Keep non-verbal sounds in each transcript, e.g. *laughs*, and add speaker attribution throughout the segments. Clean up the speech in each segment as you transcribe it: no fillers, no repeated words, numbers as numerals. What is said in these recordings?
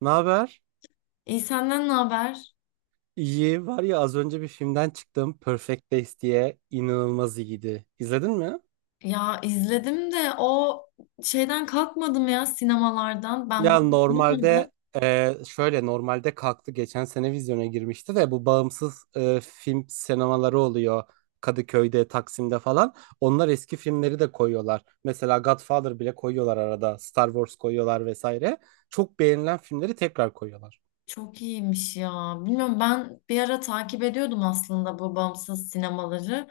Speaker 1: Ne haber?
Speaker 2: İyi senden ne haber?
Speaker 1: İyi. Var ya az önce bir filmden çıktım. Perfect Days diye inanılmaz iyiydi. İzledin mi?
Speaker 2: Ya izledim de o şeyden kalkmadım ya sinemalardan. Ben bu
Speaker 1: Ya
Speaker 2: bulamadım.
Speaker 1: normalde Şöyle normalde kalktı geçen sene vizyona girmişti de bu bağımsız film sinemaları oluyor. Kadıköy'de, Taksim'de falan. Onlar eski filmleri de koyuyorlar. Mesela Godfather bile koyuyorlar arada. Star Wars koyuyorlar vesaire. Çok beğenilen filmleri tekrar koyuyorlar.
Speaker 2: Çok iyiymiş ya. Bilmiyorum ben bir ara takip ediyordum aslında bu bağımsız sinemaları.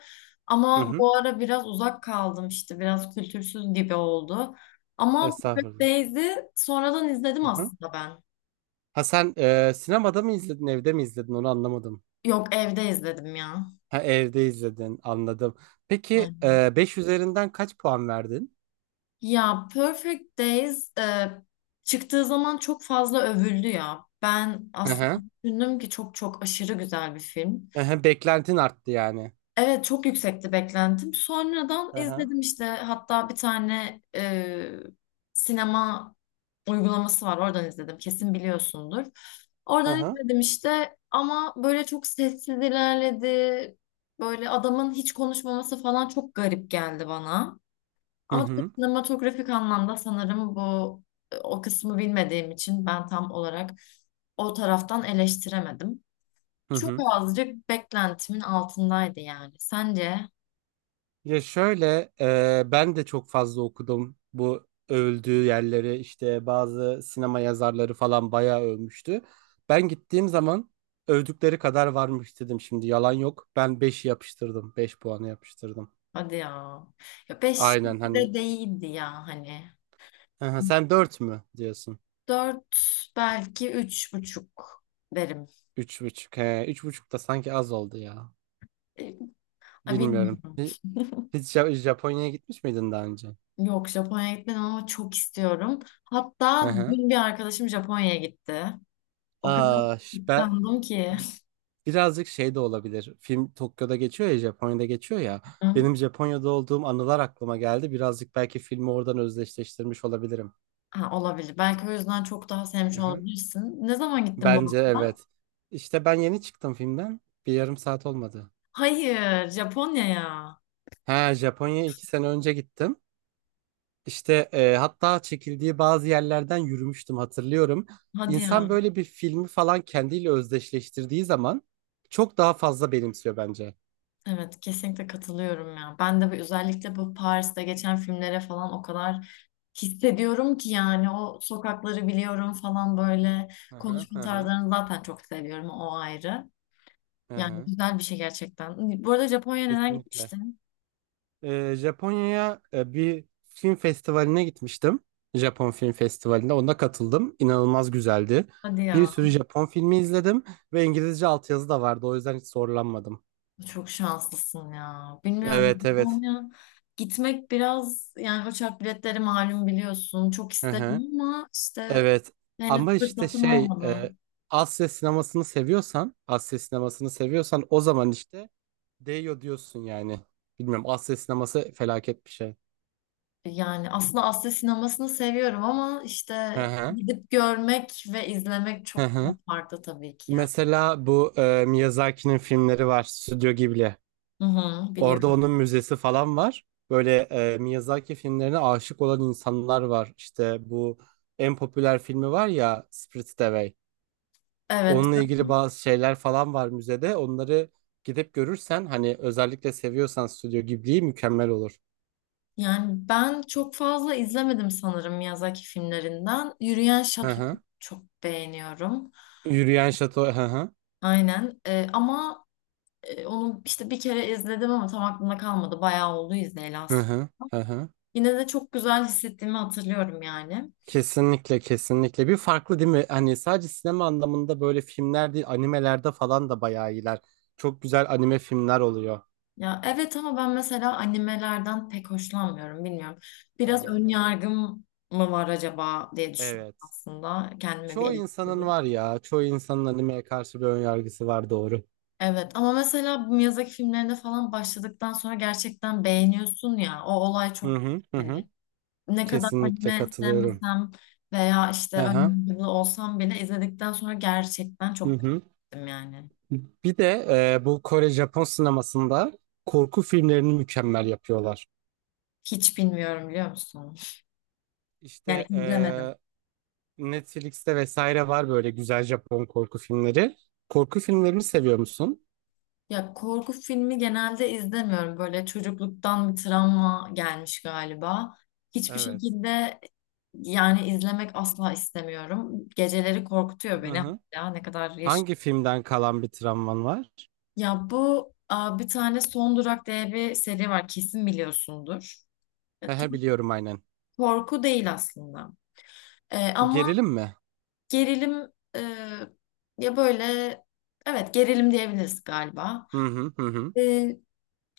Speaker 1: Hı
Speaker 2: Ama
Speaker 1: hı.
Speaker 2: bu ara biraz uzak kaldım işte biraz kültürsüz gibi oldu. Ama Perfect
Speaker 1: Estağfurullah.
Speaker 2: Days'i sonradan izledim
Speaker 1: Hı hı.
Speaker 2: aslında ben.
Speaker 1: Ha sen sinemada mı izledin, evde mi izledin onu anlamadım.
Speaker 2: Yok evde izledim ya.
Speaker 1: Ha, evde izledin anladım. Peki 5 üzerinden kaç puan verdin?
Speaker 2: Ya Perfect Days çıktığı zaman çok fazla övüldü ya. Ben
Speaker 1: Hı
Speaker 2: aslında
Speaker 1: hı.
Speaker 2: düşündüm ki çok çok aşırı güzel bir film.
Speaker 1: Hı hı, beklentin arttı yani.
Speaker 2: Evet çok yüksekti beklentim. Sonradan
Speaker 1: Hı hı.
Speaker 2: izledim işte hatta bir tane sinema uygulaması var oradan izledim kesin biliyorsundur.
Speaker 1: Hı
Speaker 2: Oradan
Speaker 1: hı.
Speaker 2: izledim işte ama böyle çok sessiz ilerledi. Böyle adamın hiç konuşmaması falan çok garip geldi bana.
Speaker 1: Hı
Speaker 2: Ama tabii
Speaker 1: hı.
Speaker 2: sinematografik anlamda sanırım bu o kısmı bilmediğim için ben tam olarak o taraftan eleştiremedim.
Speaker 1: Hı
Speaker 2: Çok
Speaker 1: hı.
Speaker 2: azıcık beklentimin altındaydı yani. Sence?
Speaker 1: Ya şöyle ben de çok fazla okudum bu övüldüğü yerleri işte bazı sinema yazarları falan bayağı övmüştü. Ben gittiğim zaman övdükleri kadar varmış dedim şimdi yalan yok. Ben 5'i yapıştırdım 5 puanı yapıştırdım.
Speaker 2: Hadi ya. Ya 5
Speaker 1: Aynen
Speaker 2: gibi
Speaker 1: hani.
Speaker 2: de değildi ya hani.
Speaker 1: Hı hı, sen 4 mü diyorsun?
Speaker 2: 4 belki 3,5 derim.
Speaker 1: Üç buçuk. He, 3,5 da sanki az oldu ya.
Speaker 2: E, Ay
Speaker 1: Bilmiyorum.
Speaker 2: bilmiyorum.
Speaker 1: Hiç Japonya'ya gitmiş miydin daha önce?
Speaker 2: Yok Japonya'ya gitmedim ama çok istiyorum.
Speaker 1: Hı
Speaker 2: Hatta
Speaker 1: hı.
Speaker 2: dün bir arkadaşım Japonya'ya gitti. O kadar
Speaker 1: Aa, ben
Speaker 2: kıskandım ki.
Speaker 1: birazcık şey de olabilir. Film Tokyo'da geçiyor ya, Japonya'da geçiyor ya. Benim
Speaker 2: *laughs*
Speaker 1: Japonya'da olduğum anılar aklıma geldi. Birazcık belki filmi oradan özdeşleştirmiş olabilirim.
Speaker 2: Ha, olabilir. Belki o yüzden çok daha sevmiş
Speaker 1: Hı hı.
Speaker 2: olabilirsin. Ne zaman gittin bu
Speaker 1: Bence
Speaker 2: hafta?
Speaker 1: evet. İşte ben yeni çıktım filmden. Bir yarım saat olmadı.
Speaker 2: Hayır, Japonya'ya.
Speaker 1: Ha, Japonya'ya 2 sene önce gittim. İşte hatta çekildiği bazı yerlerden yürümüştüm hatırlıyorum.
Speaker 2: Hadi ya.
Speaker 1: İnsan böyle bir filmi falan kendiyle özdeşleştirdiği zaman çok daha fazla benimsiyor bence.
Speaker 2: Evet, kesinlikle katılıyorum ya. Ben de bu, özellikle bu Paris'te geçen filmlere falan o kadar hissediyorum ki yani o sokakları biliyorum falan böyle
Speaker 1: Hı hı
Speaker 2: konuşma
Speaker 1: hı hı.
Speaker 2: tarzlarını zaten çok seviyorum o ayrı.
Speaker 1: Hı
Speaker 2: Yani
Speaker 1: hı.
Speaker 2: güzel bir şey gerçekten. Bu arada Japonya'ya neden
Speaker 1: Kesinlikle.
Speaker 2: gitmiştin?
Speaker 1: Japonya'ya bir film festivaline gitmiştim. Japon Film Festivali'ne ona katıldım. İnanılmaz güzeldi.
Speaker 2: Hadi
Speaker 1: Bir
Speaker 2: ya.
Speaker 1: sürü Japon filmi izledim ve İngilizce altyazı da vardı. O yüzden hiç zorlanmadım.
Speaker 2: Çok şanslısın ya. Bilmiyorum.
Speaker 1: Evet evet.
Speaker 2: Japonya gitmek biraz yani uçak biletleri malum biliyorsun. Çok
Speaker 1: Hı hı.
Speaker 2: isterim ama işte
Speaker 1: Evet
Speaker 2: henüz
Speaker 1: ama işte
Speaker 2: fırsatım
Speaker 1: şey
Speaker 2: olmadı.
Speaker 1: Asya sinemasını seviyorsan o zaman işte değiyor diyorsun yani. Bilmiyorum Asya sineması felaket bir şey.
Speaker 2: Yani aslında Asya sinemasını seviyorum ama
Speaker 1: Hı
Speaker 2: işte
Speaker 1: hı.
Speaker 2: gidip görmek ve izlemek
Speaker 1: Hı
Speaker 2: çok daha
Speaker 1: hı.
Speaker 2: farklı tabii ki ya.
Speaker 1: Mesela bu Miyazaki'nin filmleri var Stüdyo Ghibli.
Speaker 2: Hı hı, biliyorum.
Speaker 1: Orada onun müzesi falan var. Böyle Miyazaki filmlerine aşık olan insanlar var. İşte bu en popüler filmi var ya Spirited Away.
Speaker 2: Evet.
Speaker 1: Onunla ilgili bazı şeyler falan var müzede. Onları gidip görürsen hani özellikle seviyorsan Stüdyo Ghibli'yi mükemmel olur.
Speaker 2: Yani ben çok fazla izlemedim sanırım Miyazaki filmlerinden. Yürüyen
Speaker 1: Hı
Speaker 2: Şato'yu
Speaker 1: hı.
Speaker 2: çok beğeniyorum.
Speaker 1: Yürüyen Şato. Hı hı.
Speaker 2: Aynen. Ama onu işte bir kere izledim ama tam aklımda kalmadı. Bayağı oldu izleyeli
Speaker 1: Hı
Speaker 2: aslında.
Speaker 1: hı. Hı hı.
Speaker 2: Yine de çok güzel hissettiğimi hatırlıyorum yani.
Speaker 1: Kesinlikle kesinlikle bir farklı değil mi? Hani sadece sinema anlamında böyle filmler değil animelerde falan da bayağı iyiler. Çok güzel anime filmler oluyor.
Speaker 2: Ya evet ama ben mesela animelerden pek hoşlanmıyorum bilmiyorum.
Speaker 1: Hı
Speaker 2: Biraz
Speaker 1: hı
Speaker 2: ön
Speaker 1: hı. Hı.
Speaker 2: yargım mı var acaba diye düşündüm
Speaker 1: Evet.
Speaker 2: aslında. Kendime bir
Speaker 1: Çoğu insanın
Speaker 2: eleştiri.
Speaker 1: var ya. Çoğu insanın animeye karşı bir önyargısı var doğru.
Speaker 2: Evet ama mesela bu Miyazaki filmlerinde falan başladıktan sonra gerçekten beğeniyorsun ya. O olay çok
Speaker 1: Hı hı hı. Hı.
Speaker 2: hani ne kadar
Speaker 1: Kesinlikle
Speaker 2: anime
Speaker 1: katılıyorum.
Speaker 2: sevmesem veya işte
Speaker 1: Hı hı.
Speaker 2: önyargılı olsam bile izledikten sonra gerçekten
Speaker 1: Hı
Speaker 2: çok
Speaker 1: hı.
Speaker 2: beğendim yani.
Speaker 1: Bir de bu Kore Japon sinemasında korku filmlerini mükemmel yapıyorlar.
Speaker 2: Hiç bilmiyorum biliyor musun?
Speaker 1: İşte
Speaker 2: Yani izlemedim.
Speaker 1: Netflix'te vesaire var böyle güzel Japon korku filmleri. Korku filmlerini seviyor musun?
Speaker 2: Ya korku filmi genelde izlemiyorum. Böyle çocukluktan bir travma gelmiş galiba. Hiçbir
Speaker 1: Evet.
Speaker 2: şekilde yani izlemek asla istemiyorum. Geceleri korkutuyor
Speaker 1: Hı
Speaker 2: beni
Speaker 1: hı.
Speaker 2: hala ne kadar yaşım.
Speaker 1: Hangi filmden kalan bir travman var?
Speaker 2: Ya bu aa, bir tane Son Durak diye bir seri var kesin biliyorsundur. E,
Speaker 1: He
Speaker 2: tam
Speaker 1: he, biliyorum aynen.
Speaker 2: korku değil aslında. Ama
Speaker 1: Gerilim mi?
Speaker 2: gerilim e, ya böyle evet gerilim diyebiliriz galiba.
Speaker 1: Hı hı hı hı.
Speaker 2: E,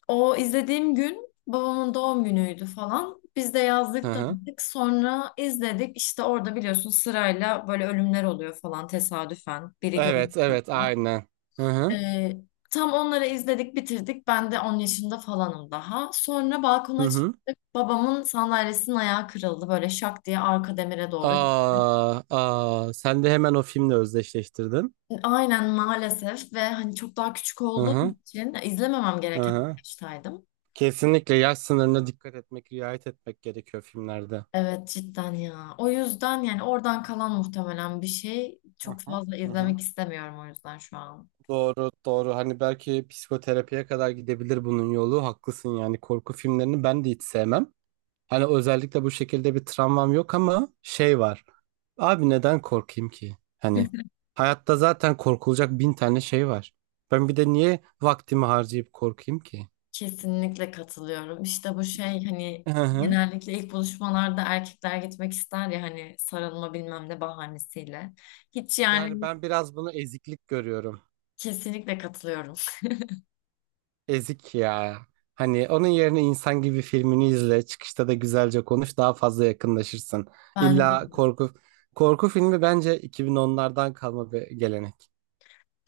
Speaker 2: o izlediğim gün babamın doğum günüydü falan. Biz de
Speaker 1: Hı
Speaker 2: yazdık
Speaker 1: hı.
Speaker 2: tanıdık. Sonra izledik. İşte orada biliyorsun sırayla böyle ölümler oluyor falan tesadüfen. Biri görmüş
Speaker 1: Evet evet
Speaker 2: oluyor.
Speaker 1: aynen. Hı hı
Speaker 2: E, tam onları izledik bitirdik. Ben de 10 yaşında falanım daha. Sonra
Speaker 1: hı
Speaker 2: balkona
Speaker 1: hı.
Speaker 2: çıktık. Babamın sandalyesinin ayağı kırıldı. Böyle şak diye arka demire doğru
Speaker 1: Aa, aa, sen de hemen o filmle özdeşleştirdin.
Speaker 2: aynen maalesef ve hani çok daha küçük
Speaker 1: Hı
Speaker 2: olduğum
Speaker 1: hı
Speaker 2: için izlememem
Speaker 1: hı
Speaker 2: gereken bir
Speaker 1: hı.
Speaker 2: yaştaydım.
Speaker 1: Kesinlikle yaş sınırına dikkat etmek, riayet etmek gerekiyor filmlerde.
Speaker 2: Evet cidden ya. O yüzden yani oradan kalan muhtemelen bir şey.
Speaker 1: Hı
Speaker 2: Çok
Speaker 1: hı.
Speaker 2: fazla
Speaker 1: Hı hı.
Speaker 2: izlemek istemiyorum o yüzden şu an.
Speaker 1: Doğru, doğru. Hani belki psikoterapiye kadar gidebilir bunun yolu. Haklısın yani korku filmlerini ben de hiç sevmem. Hani özellikle bu şekilde bir travmam yok ama şey var. Abi neden korkayım ki? Hani hayatta zaten korkulacak bin tane şey var. Ben bir de niye vaktimi harcayıp korkayım ki?
Speaker 2: Kesinlikle katılıyorum. İşte bu şey hani
Speaker 1: Hı hı.
Speaker 2: genellikle ilk buluşmalarda erkekler gitmek ister ya hani sarılma bilmem ne bahanesiyle. Hiç
Speaker 1: Yani
Speaker 2: yani
Speaker 1: ben biraz bunu eziklik görüyorum.
Speaker 2: kesinlikle katılıyorum.
Speaker 1: Ezik ya. Hani onun yerine insan gibi filmini izle. Çıkışta da güzelce konuş. Daha fazla yakınlaşırsın.
Speaker 2: Bence
Speaker 1: İlla
Speaker 2: de.
Speaker 1: korku filmi bence 2010'lardan kalma bir gelenek.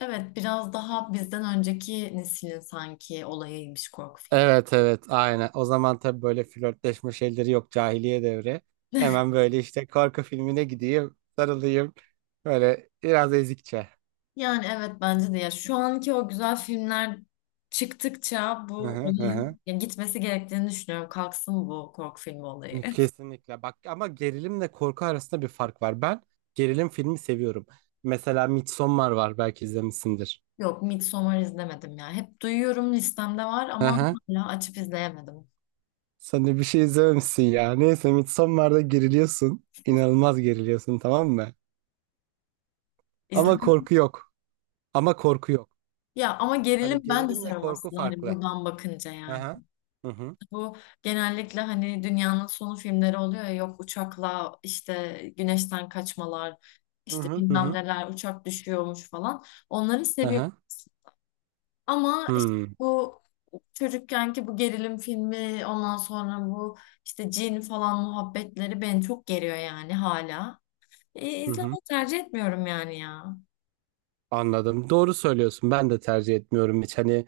Speaker 2: Evet biraz daha bizden önceki neslin sanki olayıymış korku filmi.
Speaker 1: Evet evet aynen. O zaman tabii böyle flörtleşme şeyleri yok cahiliye devri. Hemen böyle işte korku filmine gideyim, sarılayım. Böyle biraz ezikçe.
Speaker 2: Yani evet bence de ya şu anki o güzel filmler çıktıkça
Speaker 1: Hı
Speaker 2: bu
Speaker 1: hı hı. Hı.
Speaker 2: olayın ya gitmesi gerektiğini düşünüyorum. Kalksın bu korku filmi olayı. *laughs*
Speaker 1: Kesinlikle. Bak ama gerilimle korku arasında bir fark var. Ben gerilim filmi seviyorum. Mesela Midsommar var belki izlemişsindir.
Speaker 2: Yok Midsommar izlemedim ya. Hep duyuyorum listemde var ama
Speaker 1: Aha.
Speaker 2: hala açıp izleyemedim.
Speaker 1: Sen de bir şey izlememişsin ya. Neyse Midsommar'da geriliyorsun. İnanılmaz geriliyorsun tamam mı? Ama
Speaker 2: İzlemedim.
Speaker 1: korku yok. Ama korku yok.
Speaker 2: Ya ama gerilim
Speaker 1: Hani
Speaker 2: ben de
Speaker 1: gerilimle
Speaker 2: seviyorum
Speaker 1: korku
Speaker 2: aslında hani
Speaker 1: farklı.
Speaker 2: buradan bakınca yani.
Speaker 1: Aha. Hı hı.
Speaker 2: Bu genellikle hani dünyanın sonu filmleri oluyor ya yok uçakla işte güneşten kaçmalar
Speaker 1: Hı
Speaker 2: işte
Speaker 1: hı. Hı
Speaker 2: bilmem
Speaker 1: hı.
Speaker 2: neler uçak düşüyormuş falan. Onları seviyorum.
Speaker 1: Aha.
Speaker 2: Ama işte
Speaker 1: Hı.
Speaker 2: bu çocukkenki bu gerilim filmi ondan sonra bu işte cin falan muhabbetleri beni çok geriyor yani hala.
Speaker 1: Hı hı.
Speaker 2: İzlemeyi tercih etmiyorum yani ya.
Speaker 1: Anladım. Doğru söylüyorsun. Ben de tercih etmiyorum hiç. Hani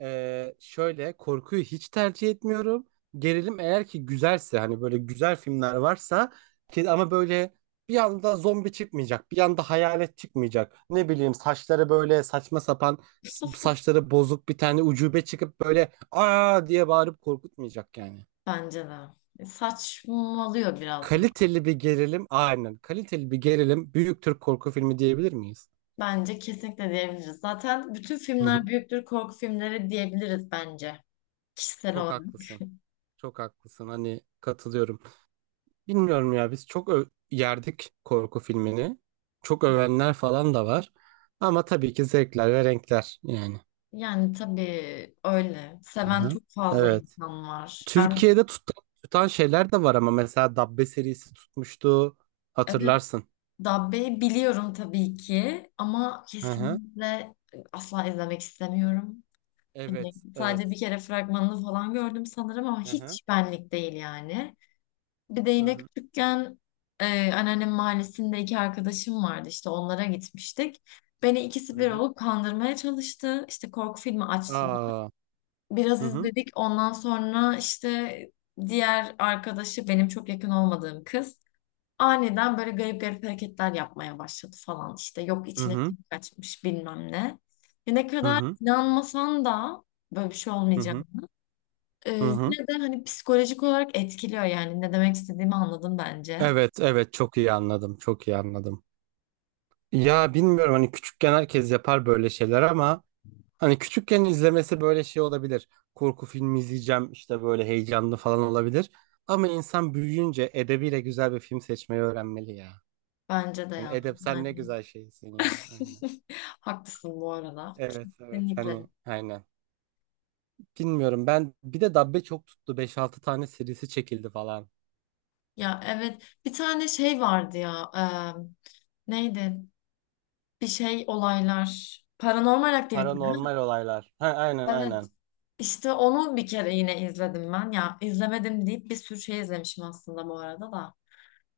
Speaker 1: Şöyle korkuyu hiç tercih etmiyorum. Gerilim eğer ki güzelse hani böyle güzel filmler varsa ki ama böyle bir anda zombi çıkmayacak, bir anda hayalet çıkmayacak. Ne bileyim saçları böyle saçma sapan saçları bozuk bir tane ucube çıkıp böyle aa diye bağırıp korkutmayacak yani.
Speaker 2: Bence de. E, saçmalıyor biraz.
Speaker 1: Kaliteli bir gerilim aynen kaliteli bir gerilim büyük Türk korku filmi diyebilir miyiz?
Speaker 2: Bence kesinlikle diyebiliriz. Zaten bütün
Speaker 1: Hı
Speaker 2: filmler
Speaker 1: hı.
Speaker 2: büyüktür korku filmleri diyebiliriz bence. Kişisel
Speaker 1: Çok
Speaker 2: olarak.
Speaker 1: haklısın. Çok haklısın. Hani katılıyorum. Bilmiyorum ya biz çok yerdik korku filmini. Çok övenler falan da var. Ama tabii ki zevkler ve renkler yani.
Speaker 2: Yani tabii öyle. Seven
Speaker 1: Aha.
Speaker 2: çok fazla
Speaker 1: Evet.
Speaker 2: insan var. Ben
Speaker 1: Türkiye'de tutan şeyler de var ama mesela Dabbe serisi tutmuştu.
Speaker 2: evet
Speaker 1: Hatırlarsın.
Speaker 2: Dabbe'yi biliyorum tabii ki ama
Speaker 1: Aha.
Speaker 2: kesinlikle asla izlemek istemiyorum. Hani
Speaker 1: Evet,
Speaker 2: sadece
Speaker 1: evet.
Speaker 2: bir kere fragmanını falan gördüm sanırım ama
Speaker 1: Aha.
Speaker 2: hiç benlik değil yani. Bir de
Speaker 1: Hı
Speaker 2: yine
Speaker 1: hı.
Speaker 2: küçükken anneannem mahallesinde iki arkadaşım vardı işte onlara gitmiştik. Beni ikisi
Speaker 1: Hı
Speaker 2: bir
Speaker 1: hı.
Speaker 2: olup kandırmaya çalıştı. İşte korku filmi açtılar.
Speaker 1: Aa. Hı
Speaker 2: Biraz
Speaker 1: hı.
Speaker 2: izledik ondan sonra işte diğer arkadaşı benim çok yakın olmadığım kız. Aniden böyle garip garip hareketler yapmaya başladı falan işte. Yok
Speaker 1: Hı
Speaker 2: içine
Speaker 1: hı.
Speaker 2: kim kaçmış bilmem ne. Ya ne
Speaker 1: Hı
Speaker 2: kadar
Speaker 1: hı.
Speaker 2: inanmasan da böyle bir şey
Speaker 1: Hı
Speaker 2: olmayacak.
Speaker 1: hı.
Speaker 2: Ee,
Speaker 1: Hı hı.
Speaker 2: yine de hani psikolojik olarak etkiliyor yani. Ne demek istediğimi anladın bence.
Speaker 1: Evet, evet çok iyi anladım. Çok iyi anladım. Ya bilmiyorum hani küçükken herkes yapar böyle şeyler ama hani küçükken izlemesi böyle şey olabilir. Korku filmi izleyeceğim işte böyle heyecanlı falan olabilir. Ama insan büyüyünce edebiyle güzel bir film seçmeyi öğrenmeli ya.
Speaker 2: Bence de
Speaker 1: Hani
Speaker 2: ya.
Speaker 1: edep sen ne
Speaker 2: Yani
Speaker 1: güzel şeysin ya. Aynen.
Speaker 2: *laughs* haklısın bu arada.
Speaker 1: Evet evet
Speaker 2: Kesinlikle.
Speaker 1: hani aynen. Bilmiyorum ben bir de Dabbe çok tuttu. 5-6 tane serisi çekildi falan.
Speaker 2: Ya evet bir tane şey vardı ya. Neydi? Bir şey olaylar. Paranormal aktivite.
Speaker 1: Paranormal olaylar. Ha, aynen
Speaker 2: Evet.
Speaker 1: aynen.
Speaker 2: İşte onu bir kere yine izledim ben. Ya izlemedim deyip bir sürü şey izlemişim aslında bu arada da.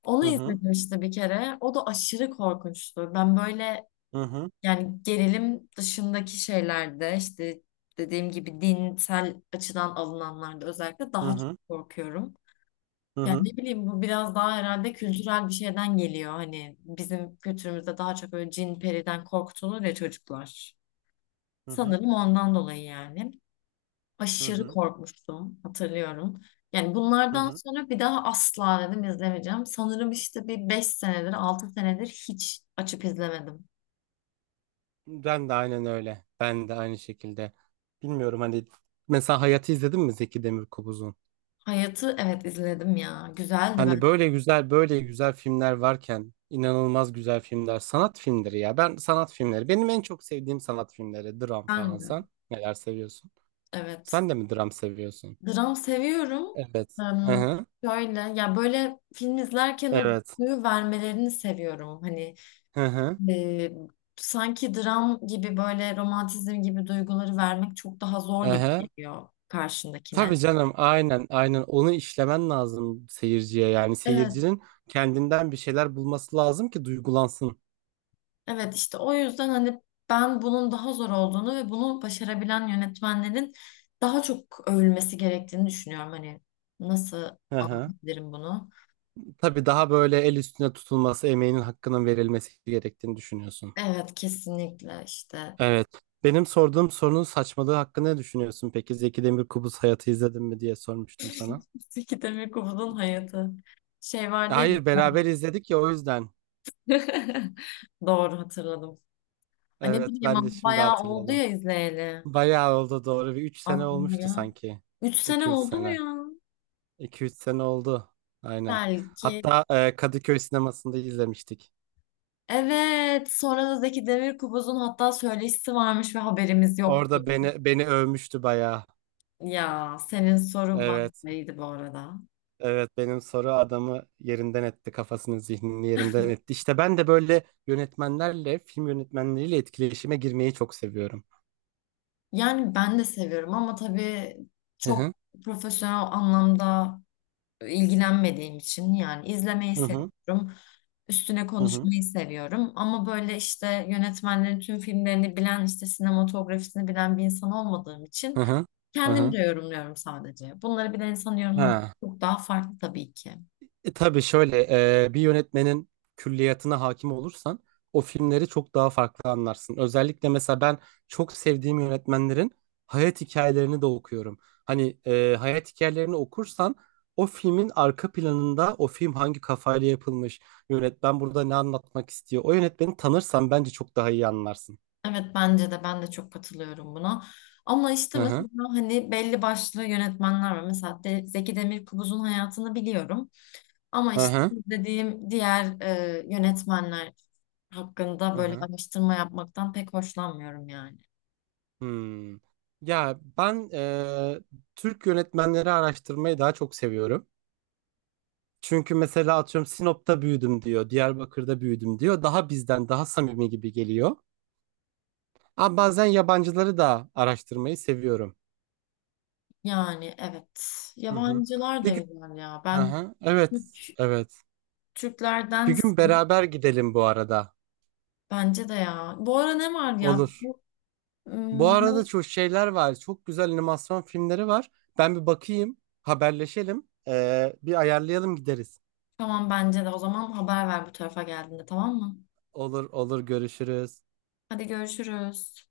Speaker 2: Onu
Speaker 1: Hı hı.
Speaker 2: izledim işte bir kere. O da aşırı korkunçtu. Ben böyle
Speaker 1: Hı hı.
Speaker 2: yani gerilim dışındaki şeylerde işte dediğim gibi dinsel açıdan alınanlarda özellikle
Speaker 1: Hı
Speaker 2: daha çok
Speaker 1: hı.
Speaker 2: korkuyorum.
Speaker 1: Hı
Speaker 2: Yani
Speaker 1: hı.
Speaker 2: ne bileyim bu biraz daha herhalde kültürel bir şeyden geliyor. Hani bizim kültürümüzde daha çok böyle cin periden korkutulur ya çocuklar.
Speaker 1: Hı hı.
Speaker 2: Sanırım ondan dolayı yani.
Speaker 1: Hı
Speaker 2: Aşırı
Speaker 1: hı.
Speaker 2: korkmuştum hatırlıyorum. Yani
Speaker 1: Hı
Speaker 2: bunlardan
Speaker 1: hı.
Speaker 2: sonra bir daha asla dedim izlemeyeceğim. Sanırım işte bir 5 senedir 6 senedir hiç açıp izlemedim.
Speaker 1: Ben de aynen öyle. Ben de aynı şekilde. Bilmiyorum hani mesela Hayat'ı izledin mi Zeki Demirkubuz'un?
Speaker 2: Hayat'ı evet izledim ya. Güzeldi
Speaker 1: Hani
Speaker 2: ben.
Speaker 1: böyle güzel böyle güzel filmler varken inanılmaz güzel filmler sanat filmleri ya. Ben sanat filmleri benim en çok sevdiğim sanat filmleri dram falan
Speaker 2: Ben de.
Speaker 1: sen neler seviyorsun?
Speaker 2: Evet.
Speaker 1: Sen de mi dram seviyorsun?
Speaker 2: Dram seviyorum.
Speaker 1: Evet. Hı
Speaker 2: Em,
Speaker 1: hı.
Speaker 2: şöyle ya böyle film izlerken o
Speaker 1: Evet.
Speaker 2: duyu vermelerini seviyorum. Hani
Speaker 1: Hı hı.
Speaker 2: e, sanki dram gibi böyle romantizm gibi duyguları vermek çok daha
Speaker 1: Hı
Speaker 2: zor gibi
Speaker 1: hı.
Speaker 2: geliyor karşındakine.
Speaker 1: Tabii canım aynen aynen onu işlemen lazım seyirciye yani
Speaker 2: Evet,
Speaker 1: seyircinin kendinden bir şeyler bulması lazım ki duygulansın.
Speaker 2: evet işte o yüzden hani ben bunun daha zor olduğunu ve bunu başarabilen yönetmenlerin daha çok övülmesi gerektiğini düşünüyorum. Hani nasıl
Speaker 1: Hı hı.
Speaker 2: anlatabilirim bunu?
Speaker 1: Tabii daha böyle el üstüne tutulması, emeğinin hakkının verilmesi gerektiğini düşünüyorsun.
Speaker 2: Evet kesinlikle işte
Speaker 1: Evet. Benim sorduğum sorunun saçmalığı hakkında ne düşünüyorsun? Peki Zeki Demirkubuz Hayatı izledin mi diye sormuştum sana.
Speaker 2: Zeki Demirkubuz'un hayatı şey vardı ya
Speaker 1: Hayır, beraber izledik ya o yüzden.
Speaker 2: *laughs* doğru hatırladım. Ay ne
Speaker 1: Evet,
Speaker 2: bileyim
Speaker 1: ben de
Speaker 2: ama
Speaker 1: şimdi
Speaker 2: bayağı oldu
Speaker 1: hatırladım.
Speaker 2: ya izleyeli
Speaker 1: Bayağı oldu doğru. Bir 3 sene
Speaker 2: aklıma
Speaker 1: olmuştu
Speaker 2: ya.
Speaker 1: sanki.
Speaker 2: 3 sene
Speaker 1: 2 3
Speaker 2: oldu mu
Speaker 1: sene.
Speaker 2: ya?
Speaker 1: 2 üç sene oldu. Aynen.
Speaker 2: Belki.
Speaker 1: Hatta Kadıköy sinemasında izlemiştik.
Speaker 2: Evet sonra da Zeki Demirkubuz'un hatta söyleşisi varmış ve haberimiz yoktu.
Speaker 1: Orada beni övmüştü bayağı.
Speaker 2: Ya senin soru
Speaker 1: Evet.
Speaker 2: bambaşkaydı bu arada.
Speaker 1: Evet benim soru adamı yerinden etti kafasını zihnini yerinden etti. İşte ben de böyle yönetmenlerle film yönetmenleriyle etkileşime girmeyi çok seviyorum.
Speaker 2: Yani ben de seviyorum ama tabii
Speaker 1: Hı
Speaker 2: çok
Speaker 1: hı
Speaker 2: profesyonel anlamda ilgilenmediğim için yani izlemeyi
Speaker 1: hı hı
Speaker 2: seviyorum. Üstüne
Speaker 1: hı hı
Speaker 2: konuşmayı seviyorum ama böyle işte yönetmenlerin tüm filmlerini bilen işte sinematografisini bilen bir insan olmadığım için
Speaker 1: hı hı. Hı. Hı.
Speaker 2: kendimce yorumluyorum sadece. Bunları bilen insan yorumlaması
Speaker 1: Ha.
Speaker 2: çok daha farklı tabii ki.
Speaker 1: Tabii şöyle bir yönetmenin külliyatına hakim olursan o filmleri çok daha farklı anlarsın. Özellikle mesela ben çok sevdiğim yönetmenlerin hayat hikayelerini de okuyorum. Hani hayat hikayelerini okursan o filmin arka planında o film hangi kafayla yapılmış, yönetmen burada ne anlatmak istiyor. O yönetmeni tanırsan bence çok daha iyi anlarsın.
Speaker 2: Evet bence de ben de çok katılıyorum buna. Ama işte
Speaker 1: Hı hı.
Speaker 2: mesela hani belli başlı yönetmenler var. Mesela de, Zeki Demirkubuz'un hayatını biliyorum. Ama
Speaker 1: Hı
Speaker 2: işte
Speaker 1: hı.
Speaker 2: izlediğim diğer yönetmenler hakkında
Speaker 1: Hı
Speaker 2: böyle
Speaker 1: hı.
Speaker 2: araştırma yapmaktan pek hoşlanmıyorum yani.
Speaker 1: Hmm. Ya ben Türk yönetmenleri araştırmayı daha çok seviyorum. Çünkü mesela atıyorum Sinop'ta büyüdüm diyor, Diyarbakır'da büyüdüm diyor. Daha bizden daha samimi gibi geliyor. Ama bazen yabancıları da araştırmayı seviyorum.
Speaker 2: Yani evet.
Speaker 1: Hı hı.
Speaker 2: Yabancılar
Speaker 1: Bir
Speaker 2: da
Speaker 1: gün,
Speaker 2: güzel ya.
Speaker 1: hı
Speaker 2: Ben
Speaker 1: hı. Evet,
Speaker 2: Türk-
Speaker 1: evet. Bir
Speaker 2: Türklerdense
Speaker 1: gün beraber gidelim bu arada.
Speaker 2: bence de ya. Bu ara ne var ya?
Speaker 1: Olur. Bu
Speaker 2: Im,
Speaker 1: arada çok şeyler var. Çok güzel animasyon filmleri var. Ben bir bakayım, haberleşelim. Bir ayarlayalım gideriz.
Speaker 2: tamam bence de. O zaman haber ver bu tarafa geldiğinde tamam mı?
Speaker 1: Olur, olur. Görüşürüz.
Speaker 2: Hadi görüşürüz.